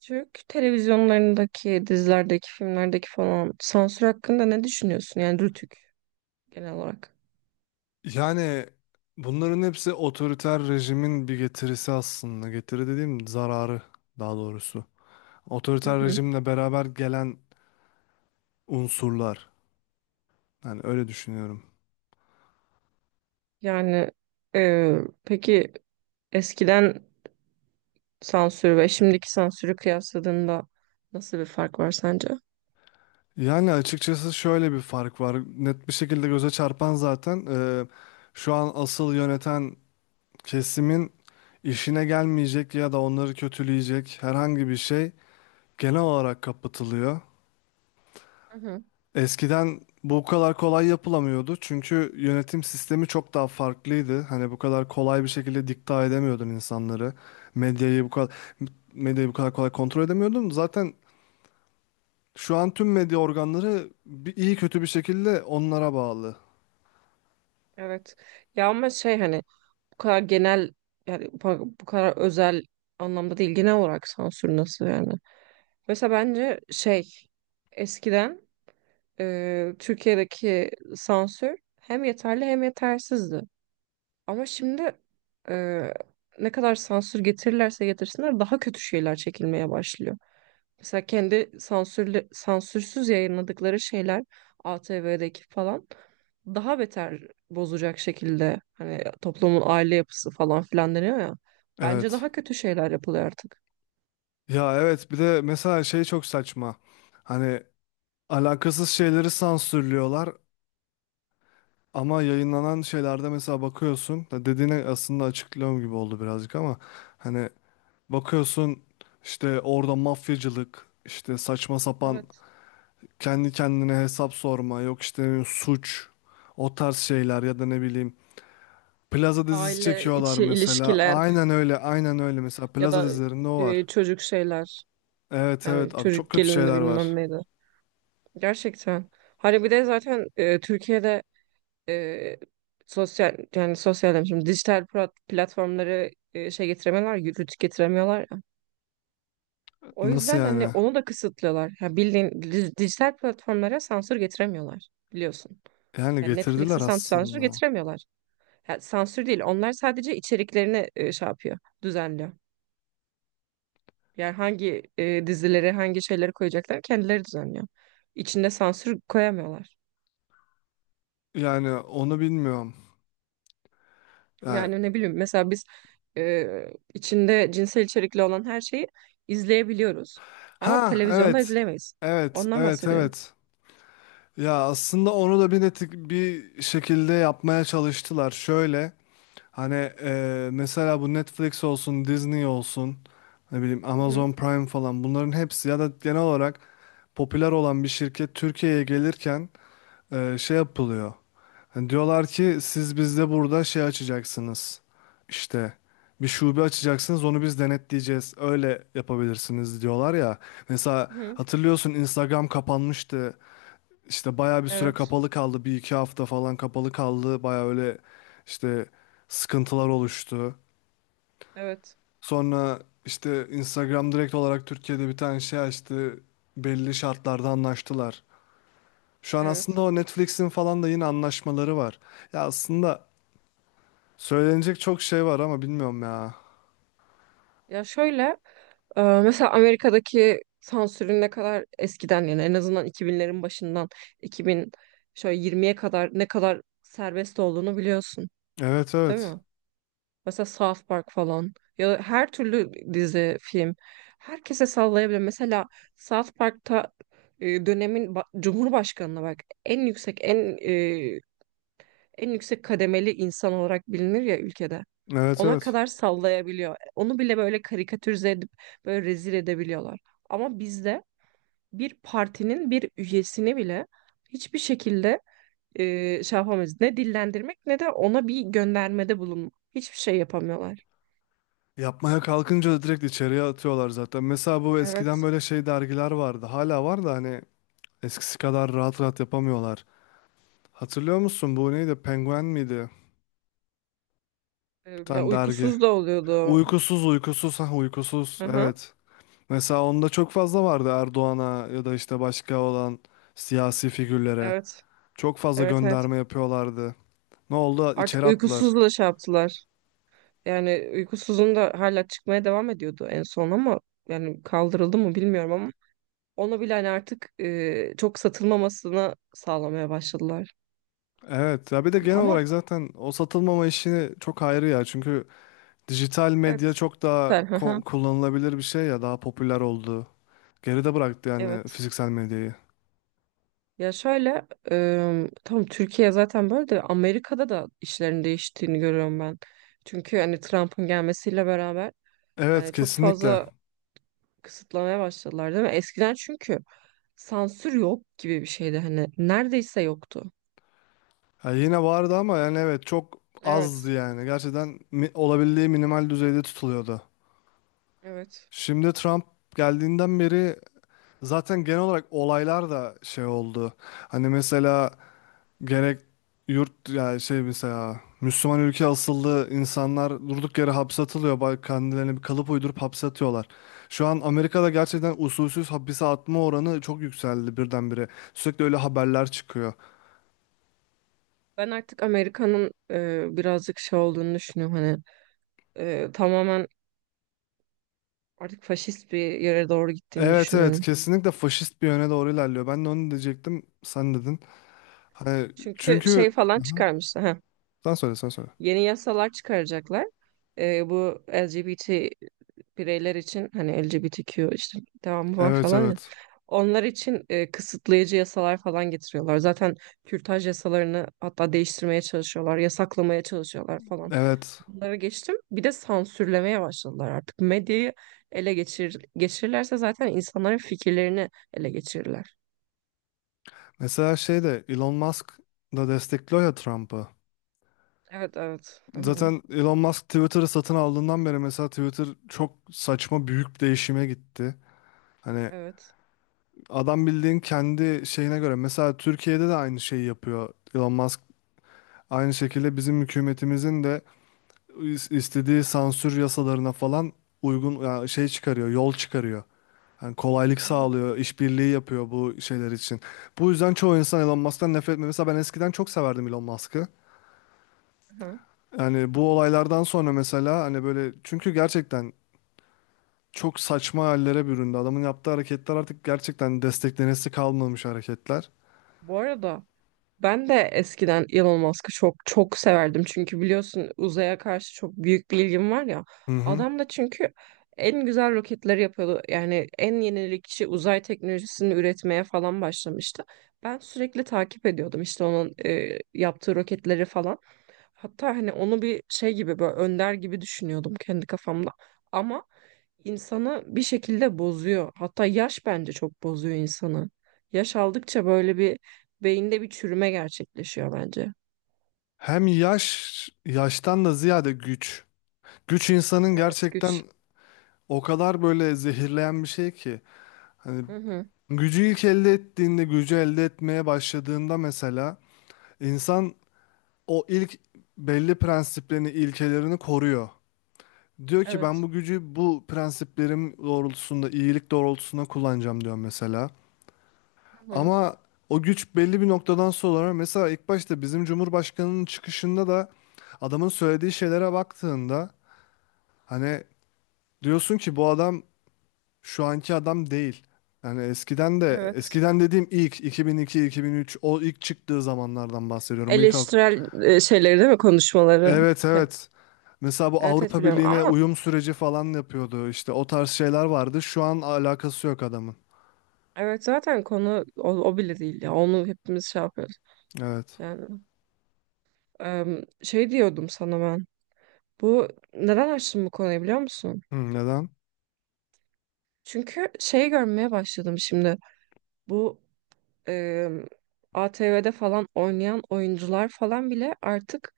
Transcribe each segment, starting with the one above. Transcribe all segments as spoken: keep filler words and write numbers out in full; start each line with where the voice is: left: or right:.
right: Türk televizyonlarındaki, dizilerdeki, filmlerdeki falan sansür hakkında ne düşünüyorsun? Yani Rütük genel olarak.
left: Yani bunların hepsi otoriter rejimin bir getirisi aslında. Getiri dediğim zararı daha doğrusu.
right: Hı
left: Otoriter
right: hı.
left: rejimle beraber gelen unsurlar. Yani öyle düşünüyorum.
right: Yani e, peki eskiden Sansür ve şimdiki sansürü kıyasladığında nasıl bir fark var sence?
left: Yani açıkçası şöyle bir fark var. Net bir şekilde göze çarpan zaten e, şu an asıl yöneten kesimin işine gelmeyecek ya da onları kötüleyecek herhangi bir şey genel olarak kapatılıyor.
right: Hı hı,
left: Eskiden bu kadar kolay yapılamıyordu çünkü yönetim sistemi çok daha farklıydı. Hani bu kadar kolay bir şekilde dikte edemiyordun insanları. Medyayı bu kadar medyayı bu kadar kolay kontrol edemiyordun. Zaten şu an tüm medya organları bir, iyi kötü bir şekilde onlara bağlı.
right: evet. Ya ama şey hani bu kadar genel yani bu bu kadar özel anlamda değil genel olarak sansür nasıl yani? Mesela bence şey eskiden e, Türkiye'deki sansür hem yeterli hem yetersizdi. Ama şimdi e, ne kadar sansür getirirlerse getirsinler daha kötü şeyler çekilmeye başlıyor. Mesela kendi sansürlü, sansürsüz yayınladıkları şeyler A T V'deki falan daha beter bozacak şekilde hani toplumun aile yapısı falan filan deniyor ya. Bence
left: Evet.
right: daha kötü şeyler yapılıyor artık.
left: Ya evet, bir de mesela şey çok saçma. Hani alakasız şeyleri sansürlüyorlar ama yayınlanan şeylerde mesela bakıyorsun. Ya dediğine aslında açıklıyorum gibi oldu birazcık ama hani bakıyorsun işte orada mafyacılık, işte saçma sapan
right: Evet,
left: kendi kendine hesap sorma, yok işte suç, o tarz şeyler ya da ne bileyim. Plaza dizisi
right: aile
left: çekiyorlar
right: içi
left: mesela.
right: ilişkiler.
left: Aynen öyle, aynen öyle. Mesela
right: Ya
left: Plaza
right: da
left: dizilerinde o
right: e,
left: var.
right: çocuk şeyler.
left: Evet evet,
right: Yani
left: abi çok
right: çocuk
left: kötü
right: gelini
left: şeyler
right: bilmem
left: var.
right: neydi. Gerçekten. Hani bir de zaten e, Türkiye'de e, sosyal yani sosyal demişim dijital plat- platformları e, şey getiremiyorlar, yürütü getiremiyorlar ya. O
left: Nasıl
right: yüzden hani
left: yani?
right: onu da kısıtlıyorlar. Ya bildiğin di- dijital platformlara sansür getiremiyorlar biliyorsun.
left: Yani
right: Yani
left: getirdiler
right: Netflix'e sansür sansür
left: aslında.
right: getiremiyorlar. Yani sansür değil. Onlar sadece içeriklerini e, şey yapıyor, düzenliyor. Yani hangi e, dizileri, hangi şeyleri koyacaklar kendileri düzenliyor. İçinde sansür koyamıyorlar.
left: Yani onu bilmiyorum. Yani...
right: Yani ne bileyim mesela biz e, içinde cinsel içerikli olan her şeyi izleyebiliyoruz. Ama
left: Ha
right: televizyonda
left: evet.
right: izleyemeyiz.
left: Evet,
right: Ondan
left: evet,
right: bahsediyorum.
left: evet. Ya aslında onu da bir netik bir şekilde yapmaya çalıştılar. Şöyle hani e, mesela bu Netflix olsun, Disney olsun, ne bileyim
right: Hı hı,
left: Amazon Prime falan, bunların hepsi ya da genel olarak popüler olan bir şirket Türkiye'ye gelirken e, şey yapılıyor. Hani diyorlar ki siz bizde burada şey açacaksınız. İşte bir şube açacaksınız, onu biz denetleyeceğiz. Öyle yapabilirsiniz diyorlar ya. Mesela
right: hı.
left: hatırlıyorsun, Instagram kapanmıştı. İşte bayağı bir süre
right: Evet,
left: kapalı kaldı. Bir iki hafta falan kapalı kaldı. Bayağı öyle işte sıkıntılar oluştu.
right: evet,
left: Sonra işte Instagram direkt olarak Türkiye'de bir tane şey açtı. Belli şartlarda anlaştılar. Şu an aslında
right: evet.
left: o Netflix'in falan da yine anlaşmaları var. Ya aslında söylenecek çok şey var ama bilmiyorum ya.
right: Ya şöyle e, mesela Amerika'daki sansürün ne kadar eskiden, yani en azından iki binlerin başından iki bin şöyle yirmiye kadar ne kadar serbest olduğunu biliyorsun,
left: Evet
right: değil
left: evet.
right: mi? Mesela South Park falan ya da her türlü dizi, film herkese sallayabilir. Mesela South Park'ta e, dönemin ba- Cumhurbaşkanına bak, en yüksek en e, en yüksek kademeli insan olarak bilinir ya ülkede.
left: Evet
right: Ona
left: evet.
right: kadar sallayabiliyor. Onu bile böyle karikatürize edip böyle rezil edebiliyorlar. Ama bizde bir partinin bir üyesini bile hiçbir şekilde e, şey yapamayız. Ne dillendirmek ne de ona bir göndermede bulunmak. Hiçbir şey yapamıyorlar.
left: Yapmaya kalkınca da direkt içeriye atıyorlar zaten. Mesela bu eskiden
right: Evet.
left: böyle şey dergiler vardı. Hala var da hani eskisi kadar rahat rahat yapamıyorlar. Hatırlıyor musun bu neydi? Penguen miydi? Bir
right: Ee, Ya
left: tane dergi.
right: uykusuz da oluyordu.
left: Uykusuz, uykusuz, ha uykusuz,
right: Hı hı.
left: evet. Mesela onda çok fazla vardı Erdoğan'a ya da işte başka olan siyasi figürlere.
right: Evet.
left: Çok fazla
right: Evet, evet.
left: gönderme yapıyorlardı. Ne oldu?
right: Artık
left: İçeri attılar.
right: uykusuzla şey yaptılar. Yani uykusuzun da hala çıkmaya devam ediyordu en son ama yani kaldırıldı mı bilmiyorum ama onu bile hani artık e, çok satılmamasını sağlamaya başladılar.
left: Evet ya, bir de genel
right: Ama
left: olarak zaten o satılmama işini çok ayrı ya. Çünkü dijital medya
right: evet,
left: çok daha
right: güzel. Hı hı.
left: ko- kullanılabilir bir şey ya, daha popüler oldu. Geride bıraktı yani
right: Evet.
left: fiziksel medyayı.
right: Ya şöyle e, tamam, Türkiye zaten böyle de Amerika'da da işlerin değiştiğini görüyorum ben. Çünkü hani Trump'ın gelmesiyle beraber
left: Evet
right: yani çok
left: kesinlikle.
right: fazla kısıtlamaya başladılar değil mi? Eskiden çünkü sansür yok gibi bir şeydi, hani neredeyse yoktu.
left: Ha, yine vardı ama yani evet çok
right: Evet,
left: azdı yani. Gerçekten mi- olabildiği minimal düzeyde tutuluyordu.
right: evet.
left: Şimdi Trump geldiğinden beri zaten genel olarak olaylar da şey oldu. Hani mesela gerek yurt yani şey mesela Müslüman ülke asıllı insanlar durduk yere hapse atılıyor. Ba- Kendilerine bir kalıp uydurup hapse atıyorlar. Şu an Amerika'da gerçekten usulsüz hapise atma oranı çok yükseldi birdenbire. Sürekli öyle haberler çıkıyor.
right: Ben artık Amerika'nın e, birazcık şey olduğunu düşünüyorum, hani e, tamamen artık faşist bir yere doğru gittiğini
left: Evet evet,
right: düşünüyorum.
left: kesinlikle faşist bir yöne doğru ilerliyor. Ben de onu diyecektim, sen dedin. Hani
right: Çünkü şey
left: çünkü
right: falan çıkarmışlar. Heh,
left: sen söyle sen söyle.
right: yeni yasalar çıkaracaklar. E, bu L G B T bireyler için, hani L G B T Q işte devamı var
left: Evet
right: falan ya.
left: evet.
right: Onlar için e, kısıtlayıcı yasalar falan getiriyorlar. Zaten kürtaj yasalarını hatta değiştirmeye çalışıyorlar, yasaklamaya çalışıyorlar falan.
left: Evet.
right: Bunları geçtim. Bir de sansürlemeye başladılar artık. Medyayı ele geçir, geçirirlerse zaten insanların fikirlerini ele geçirirler.
left: Mesela şey de Elon Musk da destekliyor ya Trump'ı.
right: Evet, evet. Hı hı.
left: Zaten Elon Musk Twitter'ı satın aldığından beri mesela Twitter çok saçma büyük bir değişime gitti. Hani
right: Evet.
left: adam bildiğin kendi şeyine göre, mesela Türkiye'de de aynı şeyi yapıyor Elon Musk. Aynı şekilde bizim hükümetimizin de is- istediği sansür yasalarına falan uygun yani şey çıkarıyor, yol çıkarıyor. Yani kolaylık
right: Hı hı.
left: sağlıyor, işbirliği yapıyor bu şeyler için. Bu yüzden çoğu insan Elon Musk'tan nefret etmiyor. Mesela ben eskiden çok severdim Elon Musk'ı.
right: Hı.
left: Yani bu olaylardan sonra mesela hani böyle, çünkü gerçekten çok saçma hallere büründü. Adamın yaptığı hareketler artık gerçekten desteklenesi kalmamış hareketler.
right: Bu arada, Ben de eskiden Elon Musk'ı çok çok severdim. Çünkü biliyorsun uzaya karşı çok büyük bir ilgim var ya.
left: Hı hı.
right: Adam da çünkü en güzel roketleri yapıyordu. Yani en yenilikçi uzay teknolojisini üretmeye falan başlamıştı. Ben sürekli takip ediyordum işte onun e, yaptığı roketleri falan. Hatta hani onu bir şey gibi, böyle önder gibi düşünüyordum kendi kafamda. Ama insanı bir şekilde bozuyor. Hatta yaş bence çok bozuyor insanı. Yaş aldıkça böyle bir beyinde bir çürüme gerçekleşiyor bence.
left: Hem yaş, yaştan da ziyade güç. Güç insanın
right: Evet, güç.
left: gerçekten o kadar böyle zehirleyen bir şey ki. Hani
right: Hı hı.
left: gücü ilk elde ettiğinde, gücü elde etmeye başladığında mesela insan o ilk belli prensiplerini, ilkelerini koruyor. Diyor ki ben
right: Evet.
left: bu gücü bu prensiplerim doğrultusunda, iyilik doğrultusunda kullanacağım diyor mesela.
right: Hı hı.
left: Ama o güç belli bir noktadan sonra, mesela ilk başta bizim Cumhurbaşkanı'nın çıkışında da adamın söylediği şeylere baktığında hani diyorsun ki bu adam şu anki adam değil. Yani eskiden de,
right: Evet.
left: eskiden dediğim ilk iki bin iki-iki bin üç, o ilk çıktığı zamanlardan bahsediyorum. Bu ilk ab-
right: Eleştirel e, şeyleri değil mi konuşmaları?
left: evet
right: Hep.
left: evet. Mesela bu
right: Evet evet
left: Avrupa
right: biliyorum
left: Birliği'ne
right: ama
left: uyum süreci falan yapıyordu. İşte o tarz şeyler vardı. Şu an alakası yok adamın.
right: evet zaten konu o, o bile değil ya. Onu hepimiz şey yapıyoruz.
left: Evet.
right: Yani em, şey diyordum sana ben. Bu neden açtım bu konuyu biliyor musun?
left: Hı, neden?
right: Çünkü şey görmeye başladım şimdi. Bu e, A T V'de falan oynayan oyuncular falan bile artık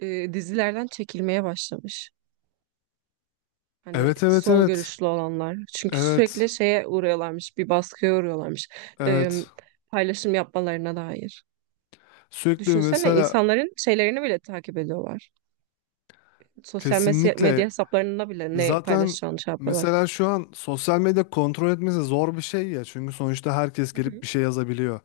right: e, dizilerden çekilmeye başlamış. Hani
left: Evet evet
right: sol
left: evet.
right: görüşlü olanlar. Çünkü sürekli
left: Evet.
right: şeye uğruyorlarmış, bir baskıya uğruyorlarmış. E,
left: Evet.
right: Paylaşım yapmalarına dair.
left: Sürekli
right: Düşünsene
left: mesela
right: insanların şeylerini bile takip ediyorlar. Sosyal mes-
left: kesinlikle
right: medya hesaplarında bile ne
left: zaten,
right: paylaşacağını şey yapıyorlar.
left: mesela şu an sosyal medya kontrol etmesi zor bir şey ya. Çünkü sonuçta herkes
right: Hı
left: gelip
right: hı.
left: bir şey yazabiliyor.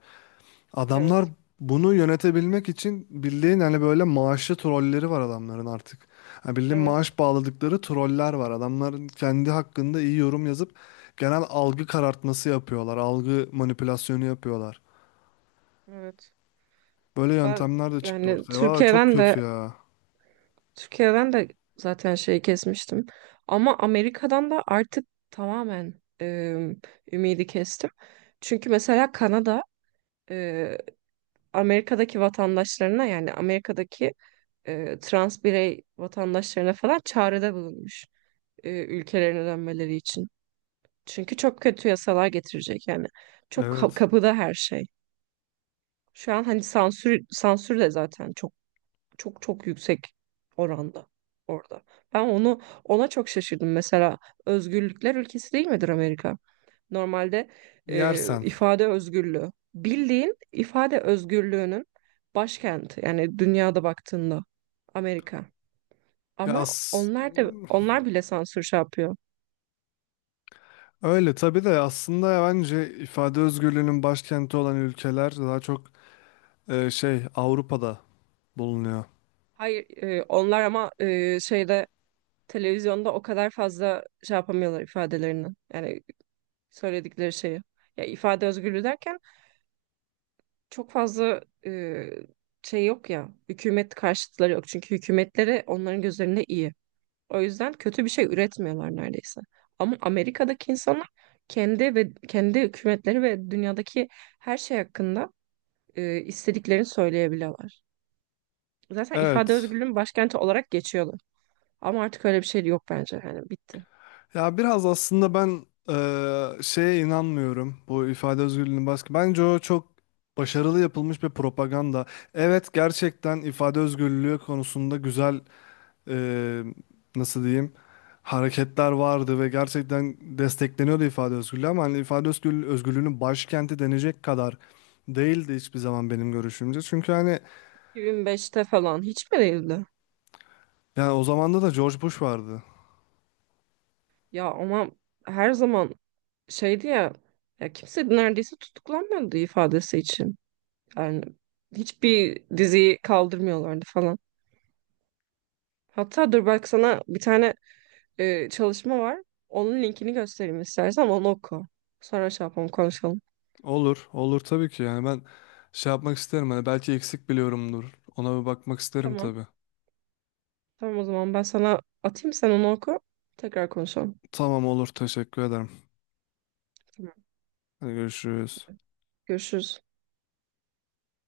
left: Adamlar
right: Evet,
left: bunu yönetebilmek için bildiğin hani böyle maaşlı trolleri var adamların artık. Yani bildiğin
right: evet,
left: maaş bağladıkları troller var. Adamların kendi hakkında iyi yorum yazıp genel algı karartması yapıyorlar. Algı manipülasyonu yapıyorlar.
right: evet.
left: Böyle
right: Ben
left: yöntemler de çıktı
right: yani
left: ortaya. Valla çok
right: Türkiye'den de
left: kötü ya.
right: Türkiye'den de zaten şeyi kesmiştim. Ama Amerika'dan da artık tamamen e, ümidi kestim. Çünkü mesela Kanada e, Amerika'daki vatandaşlarına, yani Amerika'daki e, trans birey vatandaşlarına falan çağrıda bulunmuş e, ülkelerine dönmeleri için. Çünkü çok kötü yasalar getirecek yani. Çok ka-
left: Evet.
right: kapıda her şey. Şu an hani sansür sansür de zaten çok çok çok yüksek oranda orada. Ben onu, ona çok şaşırdım. Mesela özgürlükler ülkesi değil midir Amerika? Normalde e,
left: Yersen.
right: ifade özgürlüğü. Bildiğin ifade özgürlüğünün başkenti. Yani dünyada baktığında Amerika.
left: Ya
right: Ama
left: as-
right: onlar da, onlar bile sansür şey yapıyor.
left: öyle tabii de aslında ya bence ifade özgürlüğünün başkenti olan ülkeler daha çok e, şey Avrupa'da bulunuyor.
right: Hayır, e, onlar ama e, şeyde, televizyonda o kadar fazla şey yapamıyorlar ifadelerini. Yani söyledikleri şeyi. Ya ifade özgürlüğü derken çok fazla e, şey yok ya. Hükümet karşıtları yok. Çünkü hükümetleri onların gözlerinde iyi. O yüzden kötü bir şey üretmiyorlar neredeyse. Ama Amerika'daki insanlar kendi ve kendi hükümetleri ve dünyadaki her şey hakkında e, istediklerini söyleyebiliyorlar. Zaten ifade
left: Evet.
right: özgürlüğünün başkenti olarak geçiyorlar. Ama artık öyle bir şey yok bence. yani Hani bitti.iki bin beşte
left: Ya biraz aslında ben eee, şeye inanmıyorum bu ifade özgürlüğünün baskı. Bence o çok başarılı yapılmış bir propaganda. Evet gerçekten ifade özgürlüğü konusunda güzel eee, nasıl diyeyim, hareketler vardı ve gerçekten destekleniyordu ifade özgürlüğü, ama hani ifade özgürlüğü, özgürlüğünün başkenti denecek kadar değildi hiçbir zaman benim görüşümce. Çünkü hani
right: falan hiç mi değildi?
left: yani o zamanda da George Bush vardı.
right: Ya ama her zaman şeydi ya, ya kimse neredeyse tutuklanmıyordu ifadesi için. Yani hiçbir diziyi kaldırmıyorlardı falan. Hatta dur, bak sana bir tane e, çalışma var. Onun linkini göstereyim, istersen onu oku. Sonra şey yapalım, konuşalım.
left: Olur, olur tabii ki. Yani ben şey yapmak isterim. Hani belki eksik biliyorumdur. Ona bir bakmak isterim
right: Tamam.
left: tabii.
right: Tamam, o zaman ben sana atayım, sen onu oku. Tekrar konuşalım.
left: Tamam olur, teşekkür ederim.
right: Tamam.
left: Hadi görüşürüz.
right: Görüşürüz.